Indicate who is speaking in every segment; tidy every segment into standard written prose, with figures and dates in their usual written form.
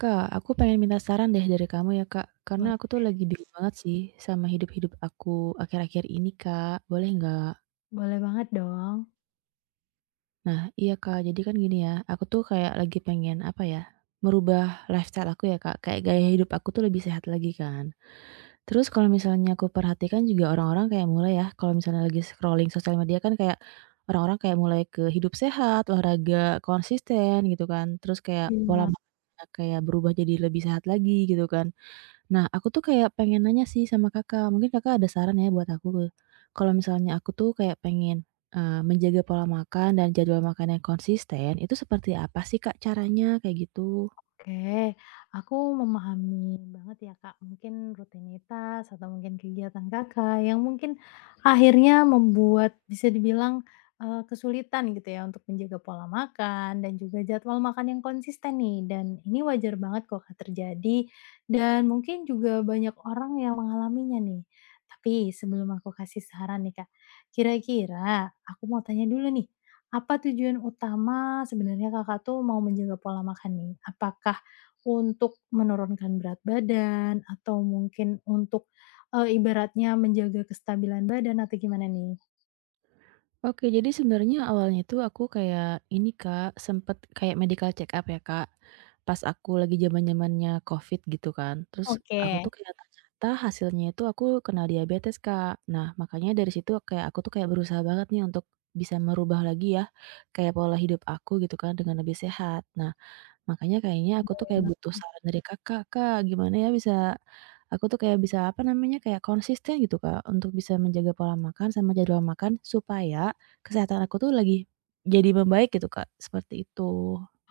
Speaker 1: Kak, aku pengen minta saran deh dari kamu ya, Kak. Karena
Speaker 2: Boleh
Speaker 1: aku tuh lagi bingung banget sih sama hidup-hidup aku akhir-akhir ini, Kak. Boleh nggak?
Speaker 2: boleh banget dong.
Speaker 1: Nah, iya, Kak. Jadi kan gini ya, aku tuh kayak lagi pengen apa ya? Merubah lifestyle aku ya, Kak. Kayak gaya hidup aku tuh lebih sehat lagi kan. Terus kalau misalnya aku perhatikan juga orang-orang kayak mulai ya, kalau misalnya lagi scrolling sosial media kan kayak orang-orang kayak mulai ke hidup sehat, olahraga konsisten gitu kan. Terus kayak pola
Speaker 2: Iya.
Speaker 1: makan kayak berubah jadi lebih sehat lagi gitu kan. Nah, aku tuh kayak pengen nanya sih sama Kakak, mungkin Kakak ada saran ya buat aku? Kalau misalnya aku tuh kayak pengen, menjaga pola makan dan jadwal makan yang konsisten, itu seperti apa sih Kak caranya? Kayak gitu.
Speaker 2: Oke, aku memahami banget ya, Kak, mungkin rutinitas atau mungkin kegiatan Kakak yang mungkin akhirnya membuat bisa dibilang, kesulitan gitu ya untuk menjaga pola makan dan juga jadwal makan yang konsisten nih, dan ini wajar banget kok, Kak, terjadi dan mungkin juga banyak orang yang mengalaminya nih. Tapi sebelum aku kasih saran nih, Kak, kira-kira aku mau tanya dulu nih, apa tujuan utama sebenarnya Kakak tuh mau menjaga pola makan nih? Apakah untuk menurunkan berat badan atau mungkin untuk, ibaratnya menjaga kestabilan badan atau gimana nih?
Speaker 1: Oke, jadi sebenarnya awalnya itu aku kayak ini, Kak, sempet kayak medical check up ya, Kak. Pas aku lagi zaman-zamannya Covid gitu kan. Terus
Speaker 2: Oke.
Speaker 1: aku tuh kayak ternyata hasilnya itu aku kena diabetes, Kak. Nah, makanya dari situ kayak aku tuh kayak berusaha banget nih untuk bisa merubah lagi ya kayak pola hidup aku gitu kan dengan lebih sehat. Nah, makanya kayaknya aku tuh kayak butuh saran dari Kakak, Kak, gimana ya bisa aku tuh kayak bisa, apa namanya, kayak konsisten gitu, Kak, untuk bisa menjaga pola makan sama jadwal makan supaya kesehatan aku tuh lagi jadi membaik gitu, Kak, seperti itu.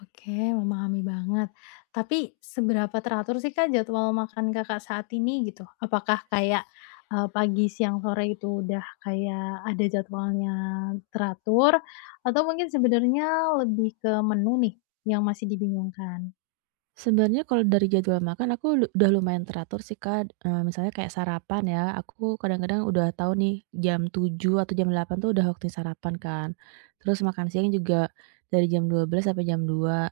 Speaker 2: Oke, memahami banget. Tapi seberapa teratur sih Kak jadwal makan Kakak saat ini gitu? Apakah kayak, pagi, siang, sore itu udah kayak ada jadwalnya teratur atau mungkin sebenarnya lebih ke menu nih yang masih dibingungkan?
Speaker 1: Sebenarnya kalau dari jadwal makan aku udah lumayan teratur sih, Kak, misalnya kayak sarapan ya, aku kadang-kadang udah tahu nih jam 7 atau jam 8 tuh udah waktu sarapan kan, terus makan siang juga dari jam 12 sampai jam 2,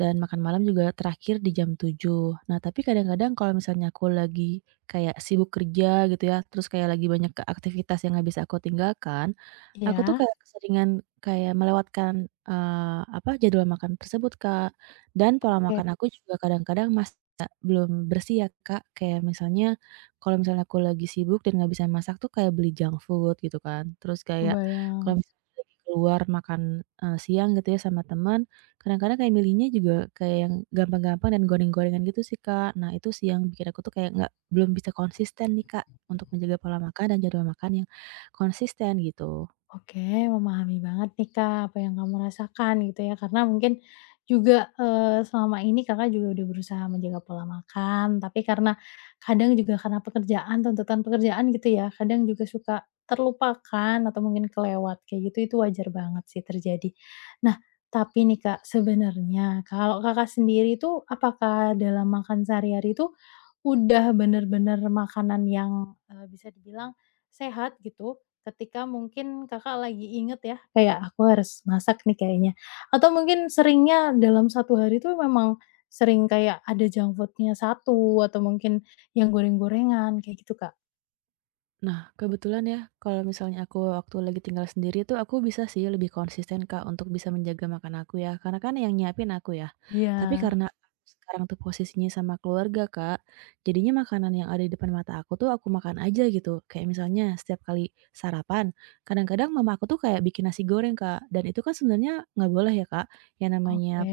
Speaker 1: dan makan malam juga terakhir di jam 7. Nah, tapi kadang-kadang kalau misalnya aku lagi kayak sibuk kerja gitu ya, terus kayak lagi banyak ke aktivitas yang nggak bisa aku tinggalkan, aku tuh
Speaker 2: Ya,
Speaker 1: kayak keseringan kayak melewatkan, jadwal makan tersebut, Kak. Dan pola
Speaker 2: oke,
Speaker 1: makan aku juga kadang-kadang masih belum bersih ya, Kak. Kayak misalnya kalau misalnya aku lagi sibuk dan nggak bisa masak tuh kayak beli junk food gitu kan. Terus kayak
Speaker 2: kebayang.
Speaker 1: kalau misalnya lagi keluar makan, siang gitu ya sama teman, kadang-kadang kayak milihnya juga kayak yang gampang-gampang dan goreng-gorengan gitu sih, Kak. Nah, itu sih yang bikin aku tuh kayak nggak belum bisa konsisten nih, Kak, untuk menjaga pola makan dan jadwal makan yang konsisten gitu.
Speaker 2: Oke, memahami banget nih Kak, apa yang kamu rasakan gitu ya, karena mungkin juga, selama ini Kakak juga udah berusaha menjaga pola makan, tapi karena kadang juga karena pekerjaan, tuntutan pekerjaan gitu ya, kadang juga suka terlupakan atau mungkin kelewat kayak gitu, itu wajar banget sih terjadi. Nah, tapi nih Kak, sebenarnya kalau Kakak sendiri tuh apakah dalam makan sehari-hari itu udah bener-bener makanan yang, bisa dibilang sehat gitu? Ketika mungkin Kakak lagi inget ya, kayak, "Aku harus masak nih kayaknya." Atau mungkin seringnya dalam satu hari tuh memang sering kayak ada junk food-nya satu, atau mungkin yang goreng-gorengan kayak gitu, Kak?
Speaker 1: Nah, kebetulan ya, kalau misalnya aku waktu lagi tinggal sendiri tuh aku bisa sih lebih konsisten, Kak, untuk bisa menjaga makan aku ya, karena kan yang nyiapin aku ya.
Speaker 2: Iya,
Speaker 1: Tapi karena aku sekarang tuh posisinya sama keluarga, Kak, jadinya makanan yang ada di depan mata aku tuh aku makan aja gitu. Kayak misalnya setiap kali sarapan, kadang-kadang mama aku tuh kayak bikin nasi goreng, Kak, dan itu kan sebenarnya nggak boleh ya, Kak, yang namanya
Speaker 2: oke.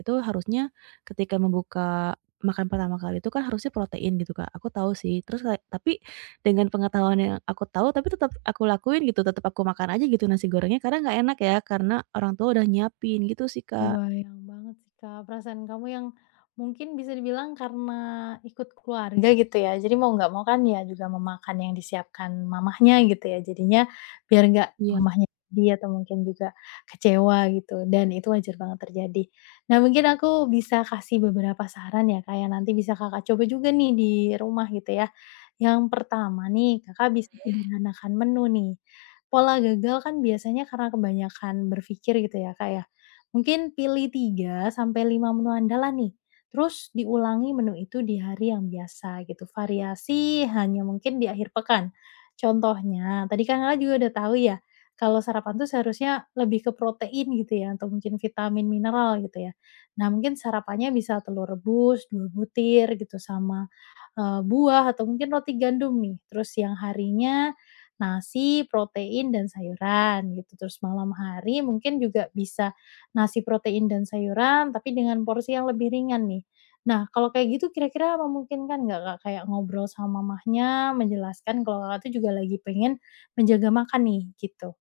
Speaker 1: itu harusnya ketika membuka makan pertama kali itu kan harusnya protein gitu Kak, aku tahu sih. Terus kayak tapi dengan pengetahuan yang aku tahu, tapi tetap aku lakuin gitu, tetap aku makan aja gitu nasi gorengnya karena nggak enak ya, karena orang tua udah nyiapin gitu sih, Kak.
Speaker 2: Kebayang banget sih, Kak, perasaan kamu yang mungkin bisa dibilang karena ikut keluarga gitu ya, jadi mau nggak mau kan ya juga memakan yang disiapkan mamahnya gitu ya, jadinya biar nggak
Speaker 1: Iya,
Speaker 2: mamahnya dia atau mungkin juga kecewa gitu, dan itu wajar banget terjadi. Nah, mungkin aku bisa kasih beberapa saran ya, Kak, yang nanti bisa Kakak coba juga nih di rumah gitu ya. Yang pertama nih, Kakak bisa sederhanakan menu nih. Pola gagal kan biasanya karena kebanyakan berpikir gitu ya, Kak, ya. Mungkin pilih 3 sampai 5 menu andalan nih, terus diulangi menu itu di hari yang biasa gitu. Variasi hanya mungkin di akhir pekan. Contohnya, tadi kan Kakak juga udah tahu ya, kalau sarapan tuh seharusnya lebih ke protein gitu ya, atau mungkin vitamin, mineral gitu ya. Nah mungkin sarapannya bisa telur rebus, 2 butir gitu sama buah atau mungkin roti gandum nih, terus siang harinya nasi, protein, dan sayuran gitu. Terus malam hari mungkin juga bisa nasi, protein, dan sayuran, tapi dengan porsi yang lebih ringan nih. Nah, kalau kayak gitu kira-kira memungkinkan nggak, Kak, kayak ngobrol sama mamahnya, menjelaskan kalau Kakak tuh juga lagi pengen menjaga makan nih, gitu?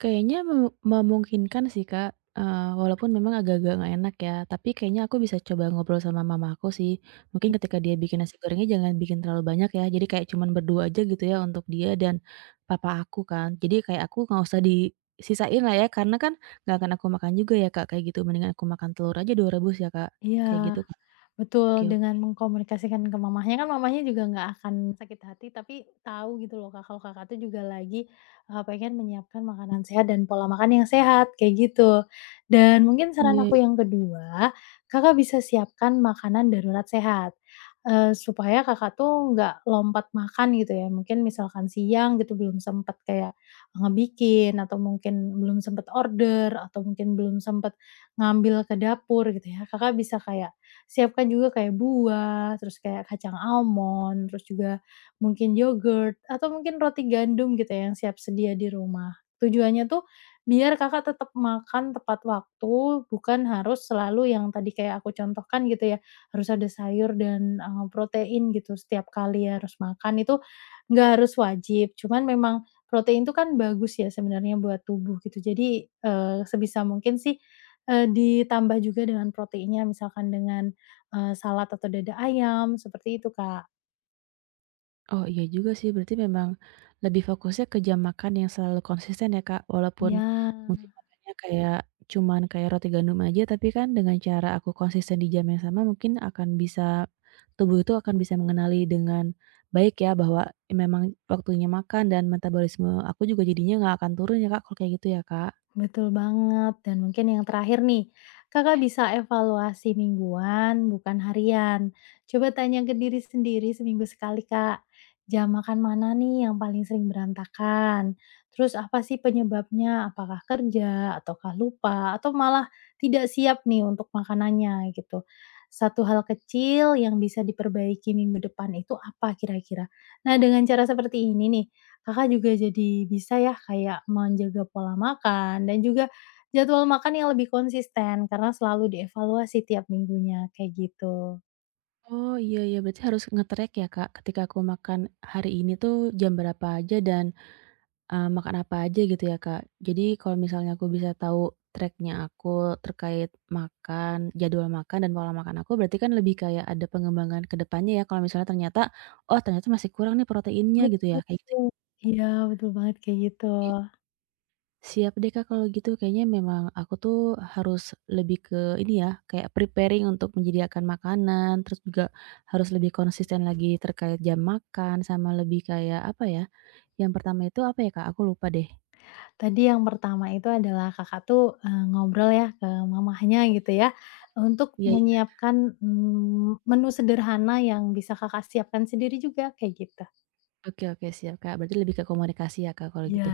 Speaker 1: kayaknya memungkinkan sih, Kak, walaupun memang agak-agak nggak enak ya, tapi kayaknya aku bisa coba ngobrol sama mama aku sih. Mungkin ketika dia bikin nasi gorengnya jangan bikin terlalu banyak ya, jadi kayak cuman berdua aja gitu ya untuk dia dan papa aku kan. Jadi kayak aku nggak usah disisain lah ya, karena kan nggak akan aku makan juga ya, Kak, kayak gitu, mendingan aku makan telur aja 2 rebus ya, Kak,
Speaker 2: Iya.
Speaker 1: kayak gitu, Kak.
Speaker 2: Betul,
Speaker 1: Oke.
Speaker 2: dengan mengkomunikasikan ke mamahnya, kan mamahnya juga nggak akan sakit hati, tapi tahu gitu loh, Kak, kalau Kakak tuh juga lagi, pengen menyiapkan makanan sehat dan pola makan yang sehat, kayak gitu. Dan mungkin saran
Speaker 1: Iya,
Speaker 2: aku yang kedua, Kakak bisa siapkan makanan darurat sehat, supaya Kakak tuh nggak lompat makan gitu ya, mungkin misalkan siang gitu belum sempet kayak ngebikin atau mungkin belum sempet order atau mungkin belum sempet ngambil ke dapur gitu ya, Kakak bisa kayak siapkan juga kayak buah, terus kayak kacang almond, terus juga mungkin yogurt, atau mungkin roti gandum gitu ya yang siap sedia di rumah. Tujuannya tuh biar Kakak tetap makan tepat waktu, bukan harus selalu yang tadi kayak aku contohkan gitu ya, harus ada sayur dan, protein gitu setiap kali harus makan itu nggak harus wajib, cuman memang protein itu kan bagus ya sebenarnya buat tubuh gitu. Jadi, sebisa mungkin sih, ditambah juga dengan proteinnya misalkan dengan salad atau dada ayam, seperti itu, Kak.
Speaker 1: oh iya juga sih, berarti memang lebih fokusnya ke jam makan yang selalu konsisten ya, Kak. Walaupun
Speaker 2: Ya,
Speaker 1: mungkin makannya kayak cuman kayak roti gandum aja, tapi kan dengan cara aku konsisten di jam yang sama mungkin akan bisa tubuh itu akan bisa mengenali dengan baik ya, bahwa memang waktunya makan dan metabolisme aku juga jadinya nggak akan turun ya, Kak, kalau kayak gitu ya, Kak?
Speaker 2: betul banget. Dan mungkin yang terakhir nih, Kakak bisa evaluasi mingguan bukan harian. Coba tanya ke diri sendiri seminggu sekali, Kak, jam makan mana nih yang paling sering berantakan? Terus apa sih penyebabnya? Apakah kerja, ataukah lupa, atau malah tidak siap nih untuk makanannya, gitu. Satu hal kecil yang bisa diperbaiki minggu depan itu apa kira-kira? Nah, dengan cara seperti ini nih, Kakak juga jadi bisa ya kayak menjaga pola makan dan juga jadwal makan yang lebih konsisten karena selalu dievaluasi tiap minggunya, kayak gitu.
Speaker 1: Oh, iya iya, berarti harus nge-track ya, Kak, ketika aku makan hari ini tuh jam berapa aja dan makan apa aja gitu ya, Kak. Jadi kalau misalnya aku bisa tahu track-nya aku terkait makan, jadwal makan dan pola makan aku, berarti kan lebih kayak ada pengembangan ke depannya ya, kalau misalnya ternyata, "Oh ternyata masih kurang nih proteinnya," gitu ya,
Speaker 2: Betul.
Speaker 1: kayak gitu.
Speaker 2: Iya, betul banget kayak gitu.
Speaker 1: sih. Siap deh, Kak, kalau gitu kayaknya memang aku tuh harus lebih ke ini ya, kayak preparing untuk menyediakan makanan, terus juga harus lebih konsisten lagi terkait jam makan, sama lebih kayak apa ya, yang pertama itu apa ya, Kak? Aku lupa deh.
Speaker 2: Tadi yang pertama itu adalah Kakak tuh, ngobrol ya ke mamahnya gitu ya, untuk
Speaker 1: Iya.
Speaker 2: menyiapkan, menu sederhana yang bisa Kakak siapkan sendiri juga, kayak gitu.
Speaker 1: Oke oke siap, Kak, berarti lebih ke komunikasi ya, Kak, kalau
Speaker 2: Iya.
Speaker 1: gitu.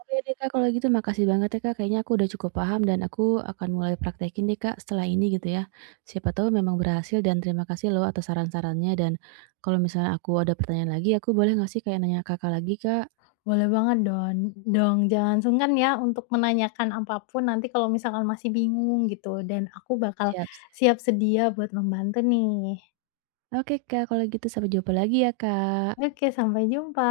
Speaker 1: Oke deh, Kak, kalau gitu makasih banget ya, Kak, kayaknya aku udah cukup paham dan aku akan mulai praktekin deh, Kak, setelah ini gitu ya. Siapa tahu memang berhasil dan terima kasih loh atas saran-sarannya dan kalau misalnya aku ada pertanyaan lagi, aku boleh nggak sih kayak nanya Kakak lagi, Kak?
Speaker 2: Boleh banget dong, dong, jangan sungkan ya untuk menanyakan apapun nanti kalau misalkan masih bingung gitu, dan aku bakal
Speaker 1: Siap siap.
Speaker 2: siap sedia buat membantu nih.
Speaker 1: Oke, Kak, kalau gitu sampai jumpa lagi ya, Kak.
Speaker 2: Oke, sampai jumpa.